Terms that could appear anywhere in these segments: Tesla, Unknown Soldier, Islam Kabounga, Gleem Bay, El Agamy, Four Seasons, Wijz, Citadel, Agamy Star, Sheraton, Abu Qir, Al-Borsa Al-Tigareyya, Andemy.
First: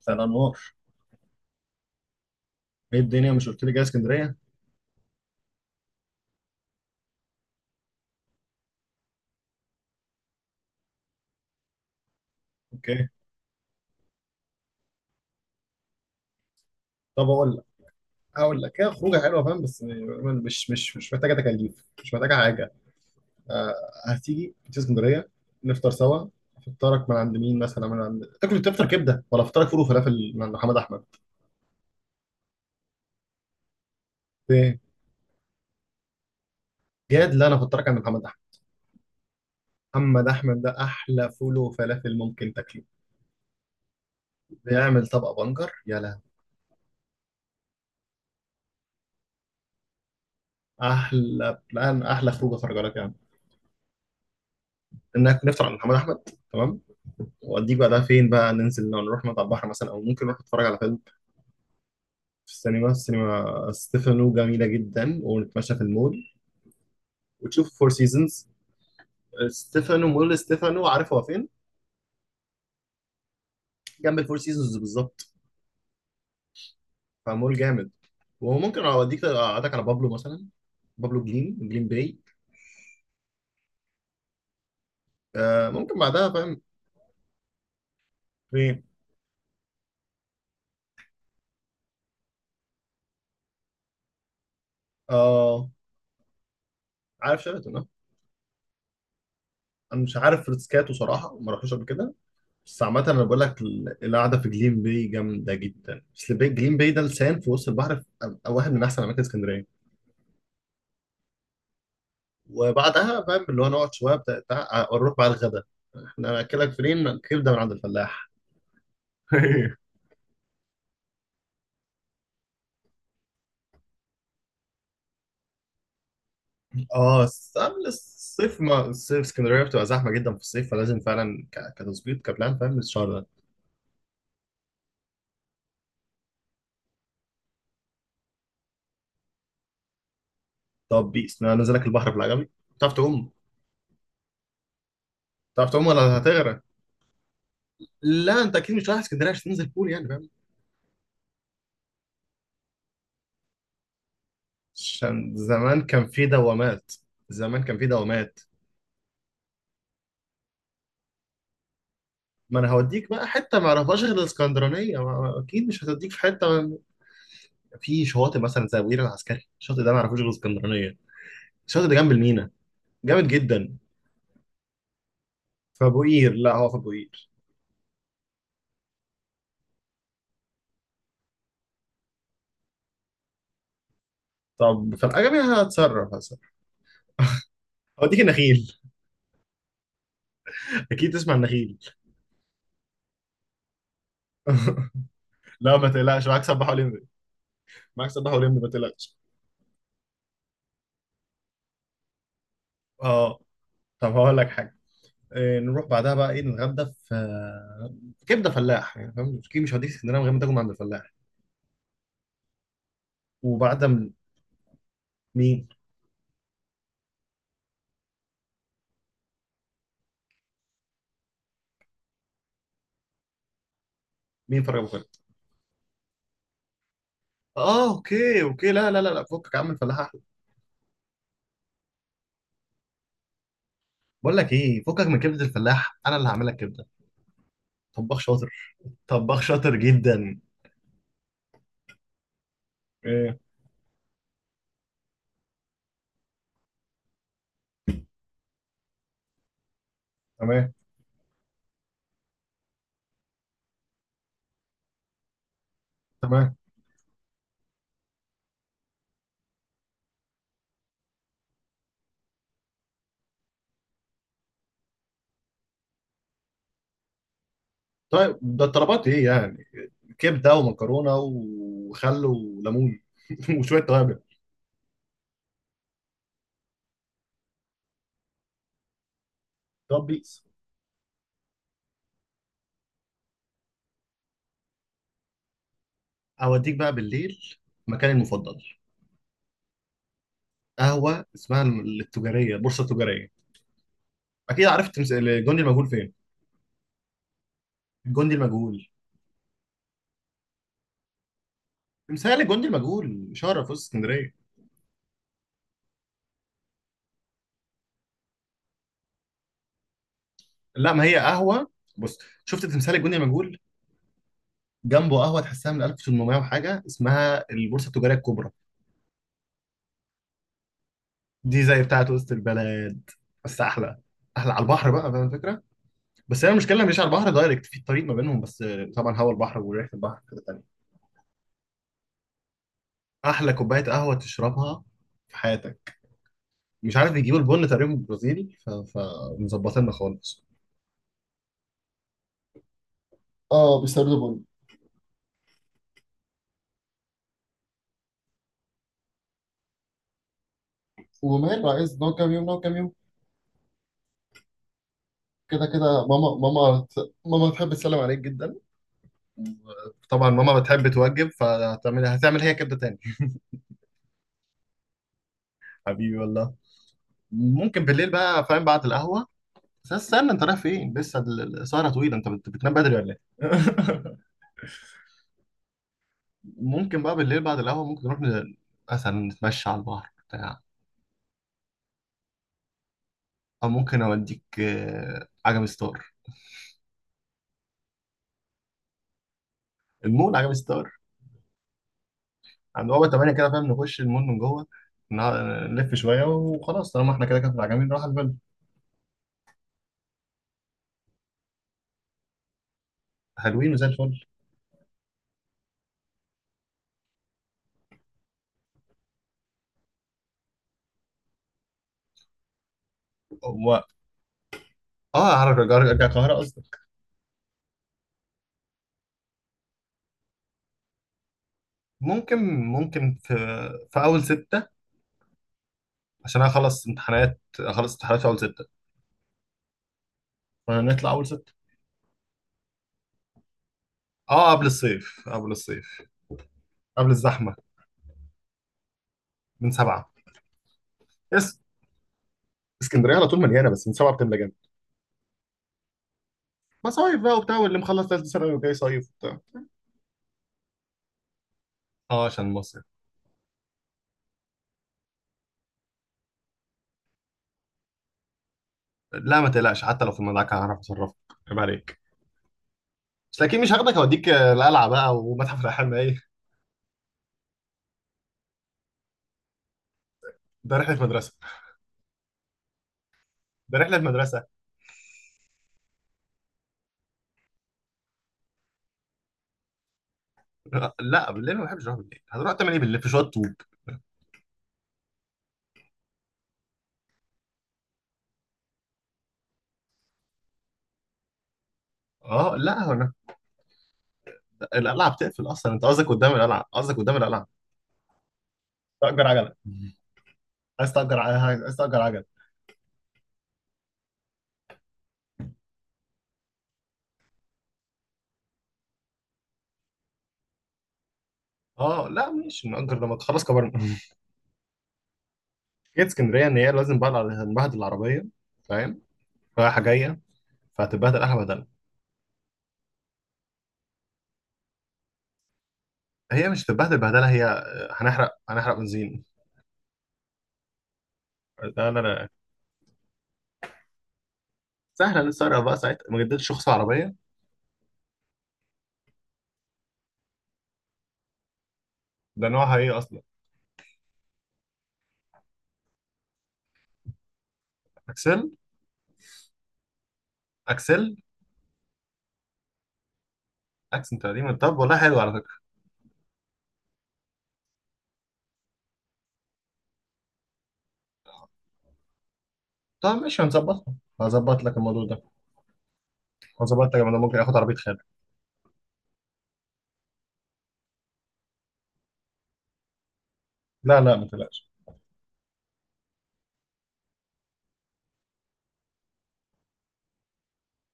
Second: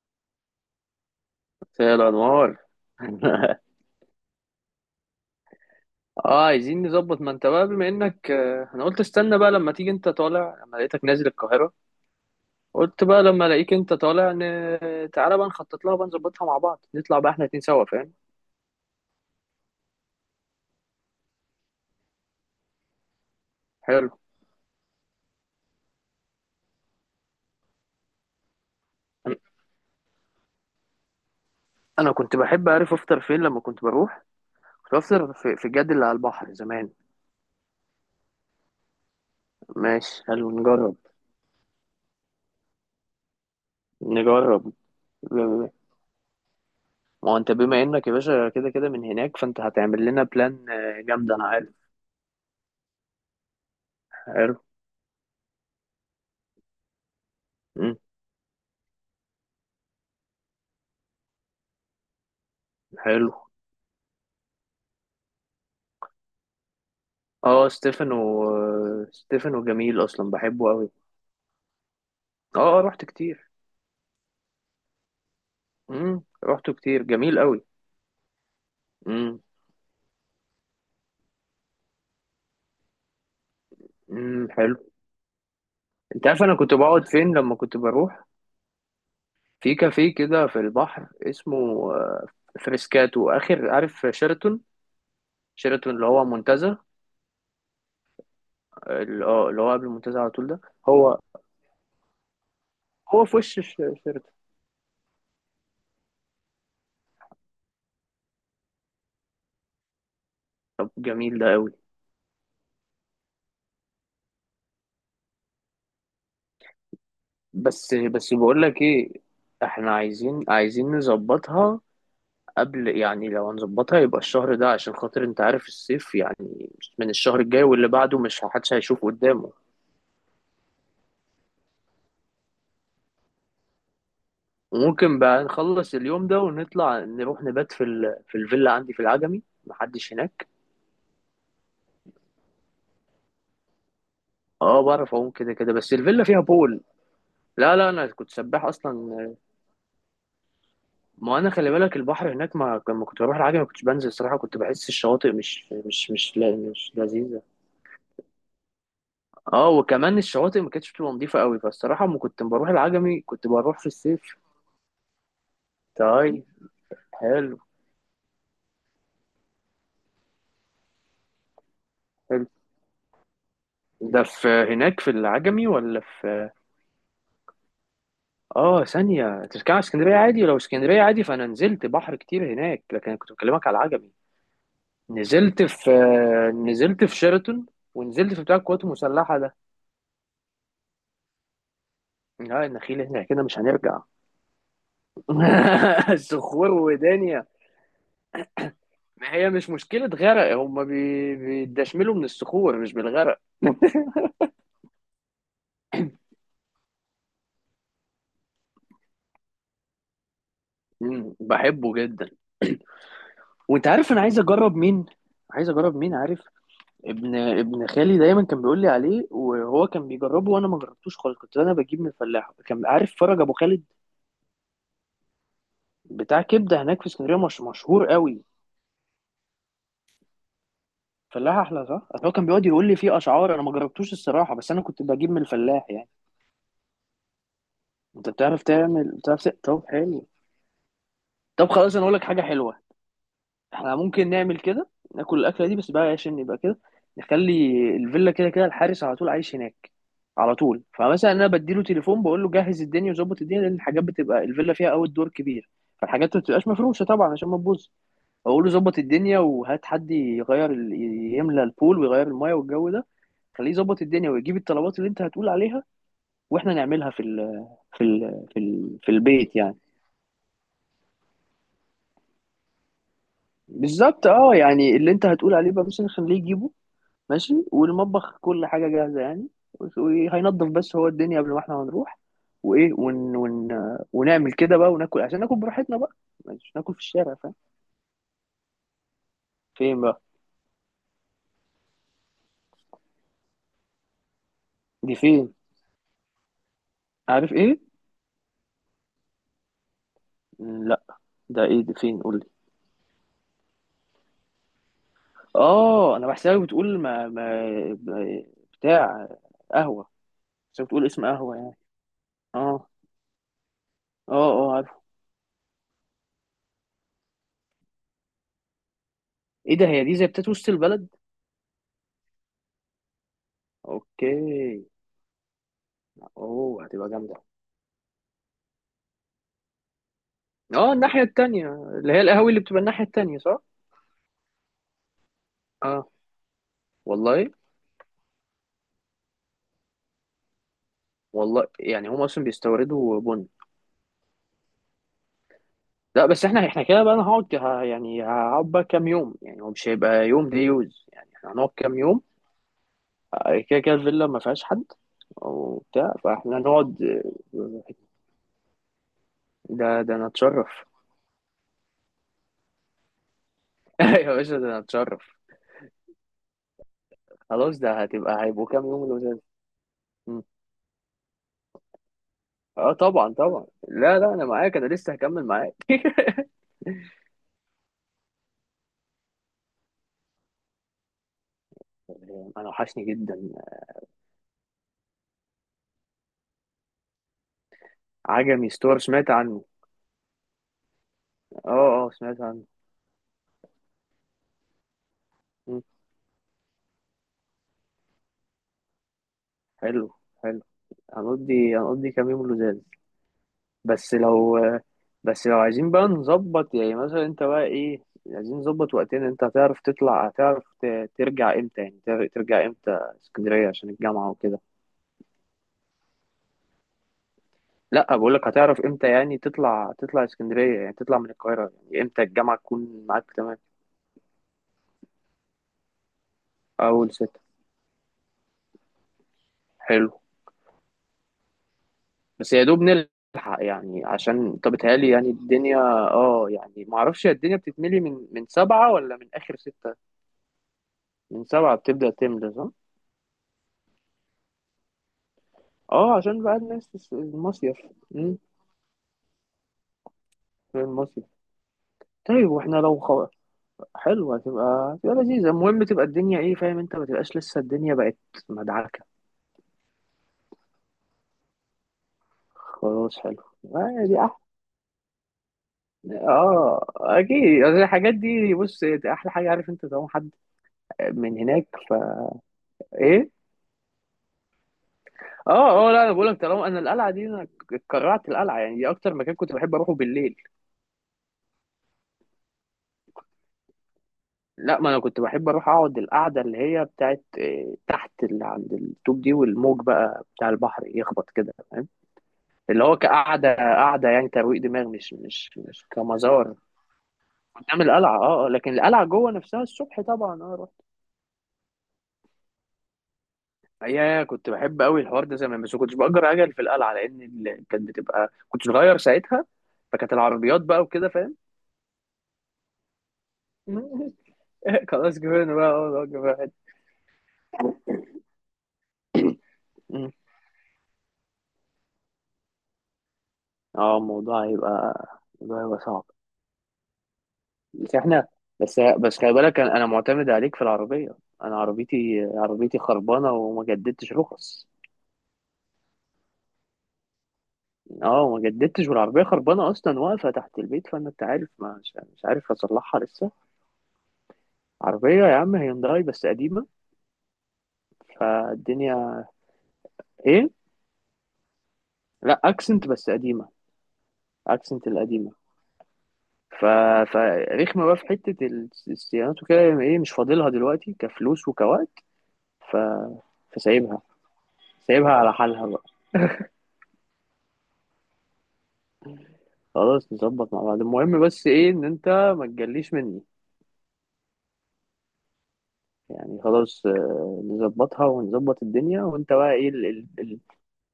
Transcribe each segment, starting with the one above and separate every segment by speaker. Speaker 1: مساء الانوار.
Speaker 2: مساء الانوار.
Speaker 1: ايه الدنيا؟ مش قلت لي جاي اسكندريه.
Speaker 2: اه، عايزين نظبط. ما انت بقى بما انك انا قلت استنى بقى لما تيجي انت طالع، لما لقيتك نازل القاهره. قلت
Speaker 1: اوكي.
Speaker 2: بقى لما الاقيك انت طالع تعالى بقى نخطط لها بقى، نظبطها مع بعض، نطلع
Speaker 1: طب
Speaker 2: بقى احنا
Speaker 1: اقول
Speaker 2: اتنين
Speaker 1: لك
Speaker 2: سوا، فاهم؟
Speaker 1: هقول لك، هي خروجه حلوه فاهم، بس يعني مش محتاجه تكاليف، مش محتاجه حاجه. آه
Speaker 2: حلو.
Speaker 1: تيجي اسكندريه، نفطر سوا. فطارك من عند مين؟ مثلا من عند تاكل تفطر كبده،
Speaker 2: انا
Speaker 1: ولا فطارك فول وفلافل من عند محمد احمد؟
Speaker 2: أنا كنت بحب اعرف افطر فين لما كنت بروح.
Speaker 1: ايه.
Speaker 2: كنت بفطر في الجد اللي على البحر زمان.
Speaker 1: جاد؟ لا، انا فطارك عند محمد احمد.
Speaker 2: ماشي،
Speaker 1: محمد
Speaker 2: حلو
Speaker 1: احمد ده
Speaker 2: نجرب.
Speaker 1: احلى فول وفلافل ممكن تاكله،
Speaker 2: نجرب.
Speaker 1: بيعمل طبق
Speaker 2: ما
Speaker 1: بنجر يا لهوي.
Speaker 2: هو انت بما انك يا باشا كده كده من هناك، فانت هتعمل لنا بلان جامده، انا
Speaker 1: احلى
Speaker 2: عارف.
Speaker 1: بلان، احلى خرجه لك يعني،
Speaker 2: حلو.
Speaker 1: انك نفطر عند محمد احمد. تمام. وأوديك
Speaker 2: مم.
Speaker 1: بعدها فين بقى؟ ننزل لو نروح مطعم بحر مثلا، أو ممكن نروح نتفرج على فيلم في السينما
Speaker 2: حلو.
Speaker 1: السينما ستيفانو جميلة جدا، ونتمشى في المول
Speaker 2: اه،
Speaker 1: وتشوف فور
Speaker 2: ستيفانو
Speaker 1: سيزونز.
Speaker 2: ستيفانو جميل
Speaker 1: ستيفانو
Speaker 2: اصلا،
Speaker 1: مول،
Speaker 2: بحبه
Speaker 1: ستيفانو
Speaker 2: قوي.
Speaker 1: عارف هو فين؟
Speaker 2: اه رحت كتير.
Speaker 1: جنب الفور سيزونز بالظبط،
Speaker 2: رحته كتير، جميل
Speaker 1: فمول
Speaker 2: قوي.
Speaker 1: جامد. وممكن أوديك
Speaker 2: امم.
Speaker 1: أقعدك على بابلو مثلا، بابلو جليم باي.
Speaker 2: امم، حلو.
Speaker 1: ممكن
Speaker 2: انت
Speaker 1: بعدها
Speaker 2: عارف انا
Speaker 1: فاهم.
Speaker 2: كنت بقعد فين لما كنت بروح؟
Speaker 1: فين؟
Speaker 2: في كافيه كده في البحر اسمه آه، فريسكاتو، اخر عارف شيراتون.
Speaker 1: آه
Speaker 2: شيراتون اللي هو منتزه.
Speaker 1: عارف شيراتون، اه.
Speaker 2: اللي هو قبل
Speaker 1: أنا مش
Speaker 2: المنتزه على طول
Speaker 1: عارف
Speaker 2: ده.
Speaker 1: ريتسكاتو
Speaker 2: هو
Speaker 1: صراحة، ما رحتوش قبل كده، بس عامة أنا
Speaker 2: هو في
Speaker 1: بقول لك
Speaker 2: وش شيراتون.
Speaker 1: القعدة في جليم باي جامدة جدا، بس جليم باي ده لسان في وسط البحر، في واحد من أحسن أماكن اسكندرية.
Speaker 2: طب جميل ده قوي.
Speaker 1: وبعدها فاهم اللي هو نقعد شوية نروح بقى الغدا. إحنا هنأكلك فين؟ كبدة من عند
Speaker 2: بس
Speaker 1: الفلاح.
Speaker 2: بس بقول لك ايه، احنا عايزين نظبطها قبل، يعني لو هنظبطها يبقى الشهر ده، عشان خاطر انت عارف الصيف يعني. من
Speaker 1: اه،
Speaker 2: الشهر الجاي
Speaker 1: قبل
Speaker 2: واللي بعده مش
Speaker 1: الصيف،
Speaker 2: محدش
Speaker 1: ما
Speaker 2: هيشوف
Speaker 1: الصيف
Speaker 2: قدامه.
Speaker 1: اسكندريه بتبقى زحمه جدا في الصيف، فلازم فعلا كتظبيط كبلان فاهم الشهر ده.
Speaker 2: وممكن بقى نخلص اليوم ده ونطلع نروح نبات في الفيلا عندي في العجمي، محدش هناك.
Speaker 1: طب بيس، انا نزلك البحر في العجمي. بتعرف تعوم؟
Speaker 2: اه بعرف اعوم كده
Speaker 1: بتعرف
Speaker 2: كده،
Speaker 1: تعوم
Speaker 2: بس
Speaker 1: ولا
Speaker 2: الفيلا فيها
Speaker 1: هتغرق؟
Speaker 2: بول. لا لا، انا كنت
Speaker 1: لا، انت
Speaker 2: سباح
Speaker 1: اكيد مش رايح اسكندريه
Speaker 2: اصلا.
Speaker 1: عشان تنزل بول يعني.
Speaker 2: ما انا خلي بالك البحر هناك، ما لما كنت بروح العجمي ما كنتش بنزل الصراحه، كنت بحس
Speaker 1: عشان
Speaker 2: الشواطئ مش
Speaker 1: زمان كان
Speaker 2: مش
Speaker 1: في
Speaker 2: مش لا
Speaker 1: دوامات،
Speaker 2: مش لذيذه.
Speaker 1: زمان كان في دوامات.
Speaker 2: اه، وكمان الشواطئ ما كانتش بتبقى نظيفه قوي، فالصراحه لما كنت
Speaker 1: ما انا
Speaker 2: بروح
Speaker 1: هوديك
Speaker 2: العجمي
Speaker 1: بقى
Speaker 2: كنت
Speaker 1: حته ما
Speaker 2: بروح في
Speaker 1: اعرفهاش غير
Speaker 2: الصيف.
Speaker 1: الاسكندرانيه، اكيد مش هتوديك في
Speaker 2: طيب،
Speaker 1: حته ما-.
Speaker 2: حلو
Speaker 1: في شواطئ مثلا زي ابو قير العسكري، الشاطئ ده ما اعرفوش غير الاسكندرانيه. الشاطئ ده جنب
Speaker 2: حلو.
Speaker 1: المينا، جامد جدا.
Speaker 2: ده في هناك في العجمي
Speaker 1: في
Speaker 2: ولا
Speaker 1: ابو قير،
Speaker 2: في؟
Speaker 1: لا هو في ابو قير.
Speaker 2: اه، ثانية تركب على اسكندرية عادي، لو اسكندرية عادي فأنا نزلت بحر كتير هناك، لكن أنا كنت بكلمك على العجمي.
Speaker 1: طب في العجمي
Speaker 2: نزلت في
Speaker 1: هتصرف.
Speaker 2: نزلت في شيراتون،
Speaker 1: هوديك
Speaker 2: ونزلت في بتاع
Speaker 1: النخيل.
Speaker 2: القوات المسلحة ده.
Speaker 1: اكيد تسمع النخيل.
Speaker 2: لا، النخيل هنا كده مش هنرجع.
Speaker 1: لا، ما تقلقش معاك سباح
Speaker 2: الصخور
Speaker 1: اولمبيك،
Speaker 2: ودنيا.
Speaker 1: معاك سباح اولمبيك ما تقلقش.
Speaker 2: ما هي مش مشكلة غرق، هما بيدشملوا من الصخور مش
Speaker 1: اه.
Speaker 2: بالغرق.
Speaker 1: طب هقول لك حاجه، نروح بعدها بقى ايه؟ نتغدى في كبده فلاح يعني، فاهم اكيد مش هديك اسكندريه من غير ما تاكل من عند الفلاح.
Speaker 2: بحبه جدا. وانت
Speaker 1: وبعدها من...
Speaker 2: عارف انا عايز اجرب مين.
Speaker 1: مين؟
Speaker 2: عايز اجرب مين، عارف؟ ابن خالي دايما كان بيقول لي عليه، وهو كان بيجربه وانا ما جربتوش خالص، كنت انا بجيب من فلاح كان عارف، فرج ابو خالد.
Speaker 1: مين فرج ابو خالد؟
Speaker 2: بتاع كبده هناك في اسكندريه، مش
Speaker 1: اه
Speaker 2: مشهور
Speaker 1: اوكي
Speaker 2: قوي.
Speaker 1: اوكي، لا لا لا لا، فكك يا عم، الفلاح احلى.
Speaker 2: فلاح احلى صح، أصل هو كان بيقعد يقول لي فيه اشعار، انا ما جربتوش
Speaker 1: بقول لك
Speaker 2: الصراحه، بس انا
Speaker 1: ايه،
Speaker 2: كنت
Speaker 1: فكك من
Speaker 2: بجيب من
Speaker 1: كبده
Speaker 2: الفلاح
Speaker 1: الفلاح،
Speaker 2: يعني.
Speaker 1: انا اللي هعمل لك كبده. طباخ
Speaker 2: انت
Speaker 1: شاطر،
Speaker 2: بتعرف تعمل،
Speaker 1: طباخ
Speaker 2: بتعرف
Speaker 1: شاطر
Speaker 2: طب، حلو.
Speaker 1: جدا.
Speaker 2: طب خلاص، انا اقول لك حاجه حلوه.
Speaker 1: ايه.
Speaker 2: احنا ممكن نعمل كده. ناكل الاكله دي بس بقى عشان نبقى كده. نخلي الفيلا، كده كده الحارس على طول عايش هناك على
Speaker 1: تمام
Speaker 2: طول. فمثلا انا بديله تليفون، بقول له جهز الدنيا وظبط الدنيا، لان الحاجات بتبقى الفيلا فيها اول دور كبير، فالحاجات ما
Speaker 1: تمام.
Speaker 2: بتبقاش مفروشه طبعا عشان ما تبوظ. اقول له ظبط الدنيا وهات حد يغير يملى البول ويغير المايه والجو ده. خليه يظبط الدنيا ويجيب الطلبات اللي انت هتقول عليها، واحنا نعملها
Speaker 1: طيب ده الطلبات
Speaker 2: في
Speaker 1: ايه
Speaker 2: البيت
Speaker 1: يعني؟
Speaker 2: يعني.
Speaker 1: كبده ومكرونه وخل وليمون، وشويه توابل.
Speaker 2: بالظبط، اه. يعني اللي انت هتقول عليه بقى مثلا خليه يجيبه. ماشي، والمطبخ كل حاجة جاهزة يعني.
Speaker 1: طب بيس،
Speaker 2: وهينضف بس هو الدنيا قبل ما احنا هنروح. وايه ون ون ونعمل كده بقى وناكل، عشان ناكل براحتنا بقى، مش
Speaker 1: اوديك بقى
Speaker 2: ناكل في الشارع،
Speaker 1: بالليل
Speaker 2: فاهم؟
Speaker 1: مكاني المفضل،
Speaker 2: فين بقى؟
Speaker 1: قهوه اسمها التجاريه، البورصه التجاريه. اكيد عارف تمس...
Speaker 2: دي فين؟
Speaker 1: الجندي المجهول فين؟
Speaker 2: عارف ايه؟
Speaker 1: الجندي المجهول،
Speaker 2: لا، ده ايه؟ دي فين قول
Speaker 1: تمثال
Speaker 2: لي.
Speaker 1: الجندي المجهول شارع في وسط اسكندريه.
Speaker 2: اه، انا بحسها بتقول ما- بتاع قهوة. بس
Speaker 1: لا ما
Speaker 2: بتقول
Speaker 1: هي
Speaker 2: اسم قهوة
Speaker 1: قهوه،
Speaker 2: يعني.
Speaker 1: بص، شفت
Speaker 2: اه.
Speaker 1: تمثال الجندي المجهول،
Speaker 2: اه، اه عارف.
Speaker 1: جنبه قهوه تحسها من 1800 وحاجه، اسمها البورصه التجاريه الكبرى.
Speaker 2: ايه ده؟ هي دي زي بتاعت وسط البلد.
Speaker 1: دي زي بتاعه وسط البلد، بس احلى،
Speaker 2: اوكي.
Speaker 1: احلى على البحر بقى فاهم الفكره. بس هي المشكله
Speaker 2: اوه،
Speaker 1: مش على
Speaker 2: هتبقى
Speaker 1: البحر
Speaker 2: جامدة.
Speaker 1: دايركت، في الطريق ما بينهم بس. طبعا هوا البحر وريحه البحر كده تاني.
Speaker 2: اه، الناحية التانية، اللي هي القهوة اللي بتبقى الناحية التانية،
Speaker 1: احلى
Speaker 2: صح.
Speaker 1: كوبايه قهوه تشربها في حياتك.
Speaker 2: اه.
Speaker 1: مش عارف بيجيبوا
Speaker 2: والله.
Speaker 1: البن تقريبا برازيلي، فمظبطيننا خالص.
Speaker 2: والله، يعني هم اصلا بيستوردوا بن.
Speaker 1: اه بيستوردوا بن.
Speaker 2: لا، بس احنا كده بقى، انا هقعد يعني هقعد بقى كام يوم، يعني هو مش هيبقى يوم دي يوز يعني، احنا هنقعد
Speaker 1: وماله، عايز
Speaker 2: كام
Speaker 1: نقعد
Speaker 2: يوم.
Speaker 1: كام يوم نقعد كام يوم.
Speaker 2: كده كده الفيلا ما فيهاش حد
Speaker 1: كده كده
Speaker 2: وبتاع،
Speaker 1: ماما،
Speaker 2: فاحنا
Speaker 1: ماما،
Speaker 2: نقعد.
Speaker 1: ماما تحب تسلم عليك جدا.
Speaker 2: ده انا
Speaker 1: طبعا ماما
Speaker 2: اتشرف.
Speaker 1: بتحب توجب، فهتعمل هتعمل هي كده تاني.
Speaker 2: يا باشا، ده انا اتشرف.
Speaker 1: حبيبي والله.
Speaker 2: خلاص،
Speaker 1: ممكن
Speaker 2: ده
Speaker 1: بالليل بقى
Speaker 2: هتبقى
Speaker 1: فاهم
Speaker 2: هيبقوا
Speaker 1: بعد
Speaker 2: كام يوم
Speaker 1: القهوة.
Speaker 2: لوزات.
Speaker 1: بس استنى، انت
Speaker 2: مم.
Speaker 1: رايح فين لسه؟ السهرة طويلة، انت بتنام
Speaker 2: اه
Speaker 1: بدري ولا ايه؟
Speaker 2: طبعا طبعا، لا لا، انا معاك، انا لسه هكمل معاك.
Speaker 1: ممكن بقى بالليل بعد القهوة، ممكن نروح مثلا نتمشى على البحر بتاع.
Speaker 2: انا وحشني جدا.
Speaker 1: او ممكن اوديك عجمي ستار،
Speaker 2: عجمي ستور، سمعت عنه.
Speaker 1: المول عجمي ستار،
Speaker 2: اه اه، سمعت عنه.
Speaker 1: عند بابا 8 كده فاهم، نخش المول من جوه، نع-
Speaker 2: مم.
Speaker 1: نلف شويه، وخلاص طالما احنا كده كده راجعين نروح على الفيلا.
Speaker 2: حلو حلو. هنقضي كام يوم لزاز.
Speaker 1: حلوين وزي
Speaker 2: بس
Speaker 1: الفل.
Speaker 2: لو بس لو عايزين بقى نظبط، يعني مثلا انت بقى ايه. عايزين نظبط وقتين، انت هتعرف تطلع، هتعرف ترجع امتى، يعني ترجع امتى اسكندرية
Speaker 1: و...
Speaker 2: عشان الجامعة وكده.
Speaker 1: اه اعرف ارجع، ارجع القاهره قصدي.
Speaker 2: لا بقول لك هتعرف امتى، يعني تطلع اسكندرية، يعني تطلع من القاهرة يعني امتى
Speaker 1: ممكن
Speaker 2: الجامعة تكون
Speaker 1: ممكن
Speaker 2: معاك،
Speaker 1: في
Speaker 2: تمام.
Speaker 1: في اول سته، عشان انا
Speaker 2: اول ستة.
Speaker 1: اخلص امتحانات في اول سته،
Speaker 2: حلو.
Speaker 1: فنطلع اول سته.
Speaker 2: بس يا دوب نلحق يعني،
Speaker 1: اه
Speaker 2: عشان
Speaker 1: قبل
Speaker 2: طب بيتهيألي
Speaker 1: الصيف،
Speaker 2: يعني
Speaker 1: قبل
Speaker 2: الدنيا.
Speaker 1: الصيف،
Speaker 2: اه، يعني
Speaker 1: قبل
Speaker 2: معرفش هي
Speaker 1: الزحمه.
Speaker 2: الدنيا بتتملي من سبعة ولا من آخر
Speaker 1: من
Speaker 2: ستة.
Speaker 1: سبعه.
Speaker 2: من
Speaker 1: اس
Speaker 2: سبعة بتبدأ تملى، صح؟
Speaker 1: اسكندريه على طول مليانه، بس من سبعه بتملى جامد.
Speaker 2: اه، عشان بقى الناس
Speaker 1: مصايف بقى وبتاع واللي
Speaker 2: المصيف.
Speaker 1: مخلص ثالث
Speaker 2: مم،
Speaker 1: سنه وجاي صيف وبتاع.
Speaker 2: في المصيف.
Speaker 1: اه عشان
Speaker 2: طيب واحنا
Speaker 1: مصيف.
Speaker 2: لو حلوة، هتبقى لذيذة. المهم تبقى الدنيا، ايه فاهم، انت ما تبقاش لسه الدنيا بقت مدعكة.
Speaker 1: لا ما تقلقش، حتى لو في المدعكه هعرف اتصرف، عيب عليك.
Speaker 2: خلاص،
Speaker 1: بس
Speaker 2: حلو
Speaker 1: اكيد مش هاخدك
Speaker 2: آه، دي
Speaker 1: اوديك
Speaker 2: احلى.
Speaker 1: القلعه بقى ومتحف الاحلام ايه.
Speaker 2: اه اكيد، يعني الحاجات دي بص. احلى حاجة عارف انت، طالما حد
Speaker 1: ده رحله مدرسه،
Speaker 2: من هناك ايه.
Speaker 1: ده رحله مدرسه.
Speaker 2: اه اه، لا، انا بقول لك طالما انا القلعة دي، انا اتكرعت القلعة يعني، دي اكتر مكان كنت بحب اروحه بالليل.
Speaker 1: لا بالليل ما بحبش اروح، بالليل هتروح تعمل ايه بالليل؟ في شويه طوب.
Speaker 2: لا ما انا كنت بحب اروح اقعد القعده اللي هي بتاعت تحت، اللي عند الطوب دي، والموج بقى بتاع البحر يخبط كده، فاهم،
Speaker 1: اه لا،
Speaker 2: اللي هو كقعده قعده يعني ترويق دماغ،
Speaker 1: القلعه
Speaker 2: مش
Speaker 1: بتقفل
Speaker 2: مش
Speaker 1: اصلا، انت
Speaker 2: مش
Speaker 1: قصدك قدام
Speaker 2: كمزار.
Speaker 1: القلعه، قصدك قدام القلعه.
Speaker 2: قدام القلعه، اه لكن القلعه
Speaker 1: تأجر
Speaker 2: جوه
Speaker 1: عجله؟
Speaker 2: نفسها الصبح طبعا، اه رحت.
Speaker 1: عايز تأجر عايز تأجر عجله؟
Speaker 2: يا كنت بحب قوي الحوار ده زمان، بس ما كنتش باجر عجل في القلعه لان كانت بتبقى، كنت صغير ساعتها، فكانت العربيات بقى وكده فاهم.
Speaker 1: اه لا مش نأجر لما تخلص كبرنا.
Speaker 2: خلاص كبرنا بقى،
Speaker 1: جيت
Speaker 2: اه كفايه
Speaker 1: اسكندريه ان
Speaker 2: حتة.
Speaker 1: هي لازم بقى هنبهدل العربيه فاهم، رايحه جايه، فهتتبهدل احلى بهدله.
Speaker 2: اه، الموضوع هيبقى صعب.
Speaker 1: هي مش هتتبهدل بهدله هي،
Speaker 2: بس احنا.
Speaker 1: هنحرق
Speaker 2: بس
Speaker 1: بنزين.
Speaker 2: خلي بالك انا، معتمد عليك في العربيه. انا
Speaker 1: لا
Speaker 2: عربيتي
Speaker 1: لا لا،
Speaker 2: عربيتي خربانه وما جددتش رخص.
Speaker 1: سهله نسرق بقى ساعتها ما جددتش رخص العربيه.
Speaker 2: اه وما جددتش والعربيه خربانه اصلا واقفه تحت البيت، فانا انت عارف ما مش
Speaker 1: ده
Speaker 2: عارف
Speaker 1: نوعها ايه
Speaker 2: اصلحها
Speaker 1: اصلا؟
Speaker 2: لسه. عربيه يا عم هيونداي بس قديمه.
Speaker 1: اكسل.
Speaker 2: فالدنيا. ايه.
Speaker 1: اكسل.
Speaker 2: لا، اكسنت بس قديمه.
Speaker 1: اكسن تقريبا. طب
Speaker 2: اكسنت
Speaker 1: والله حلو
Speaker 2: القديمه.
Speaker 1: على فكره.
Speaker 2: ف... فرخمه بقى في حته الصيانات وكده، ايه مش فاضلها دلوقتي كفلوس وكوقت. ف...
Speaker 1: طب ماشي هنظبطها،
Speaker 2: فسايبها.
Speaker 1: هظبط لك الموضوع
Speaker 2: سايبها
Speaker 1: ده،
Speaker 2: على حالها بقى.
Speaker 1: هظبط لك. انا ممكن اخد عربيه خالد.
Speaker 2: خلاص نظبط مع بعض، المهم بس ايه ان انت ما تجليش مني.
Speaker 1: لا لا ما تقلقش.
Speaker 2: يعني خلاص، نظبطها ونظبط الدنيا. وانت بقى ايه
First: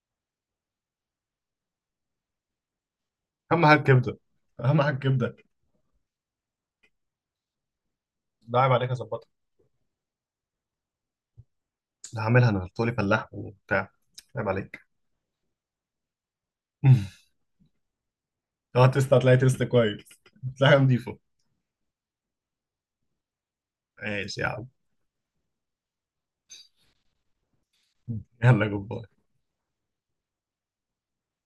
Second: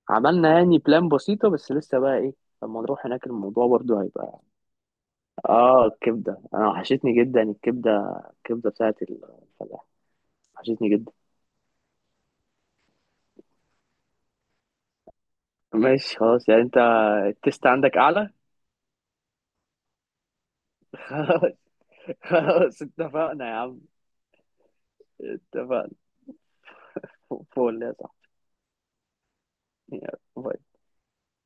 Speaker 2: عملنا يعني بلان بسيطة، بس لسه بقى ايه، لما نروح هناك
Speaker 1: اهم
Speaker 2: الموضوع
Speaker 1: حاجه
Speaker 2: برضو
Speaker 1: كبده،
Speaker 2: هيبقى.
Speaker 1: اهم حاجه كبده.
Speaker 2: اه الكبدة انا وحشتني جدا الكبدة.
Speaker 1: ده
Speaker 2: الكبدة
Speaker 1: عيب عليك
Speaker 2: بتاعت
Speaker 1: هظبطها.
Speaker 2: الفلاح. وحشتني جدا.
Speaker 1: ده هعملها انا، هتقولي فلاح وبتاع، عيب عليك.
Speaker 2: ماشي خلاص، يعني انت التست عندك اعلى.
Speaker 1: اه تسلا، هتلاقي تسلا كويس، هتلاقيها نضيفه.
Speaker 2: خلاص. خلاص اتفقنا يا عم.
Speaker 1: ماشي يا عم.
Speaker 2: اتفقنا. فول يا صاحبي.
Speaker 1: يلا جبار.
Speaker 2: يلا.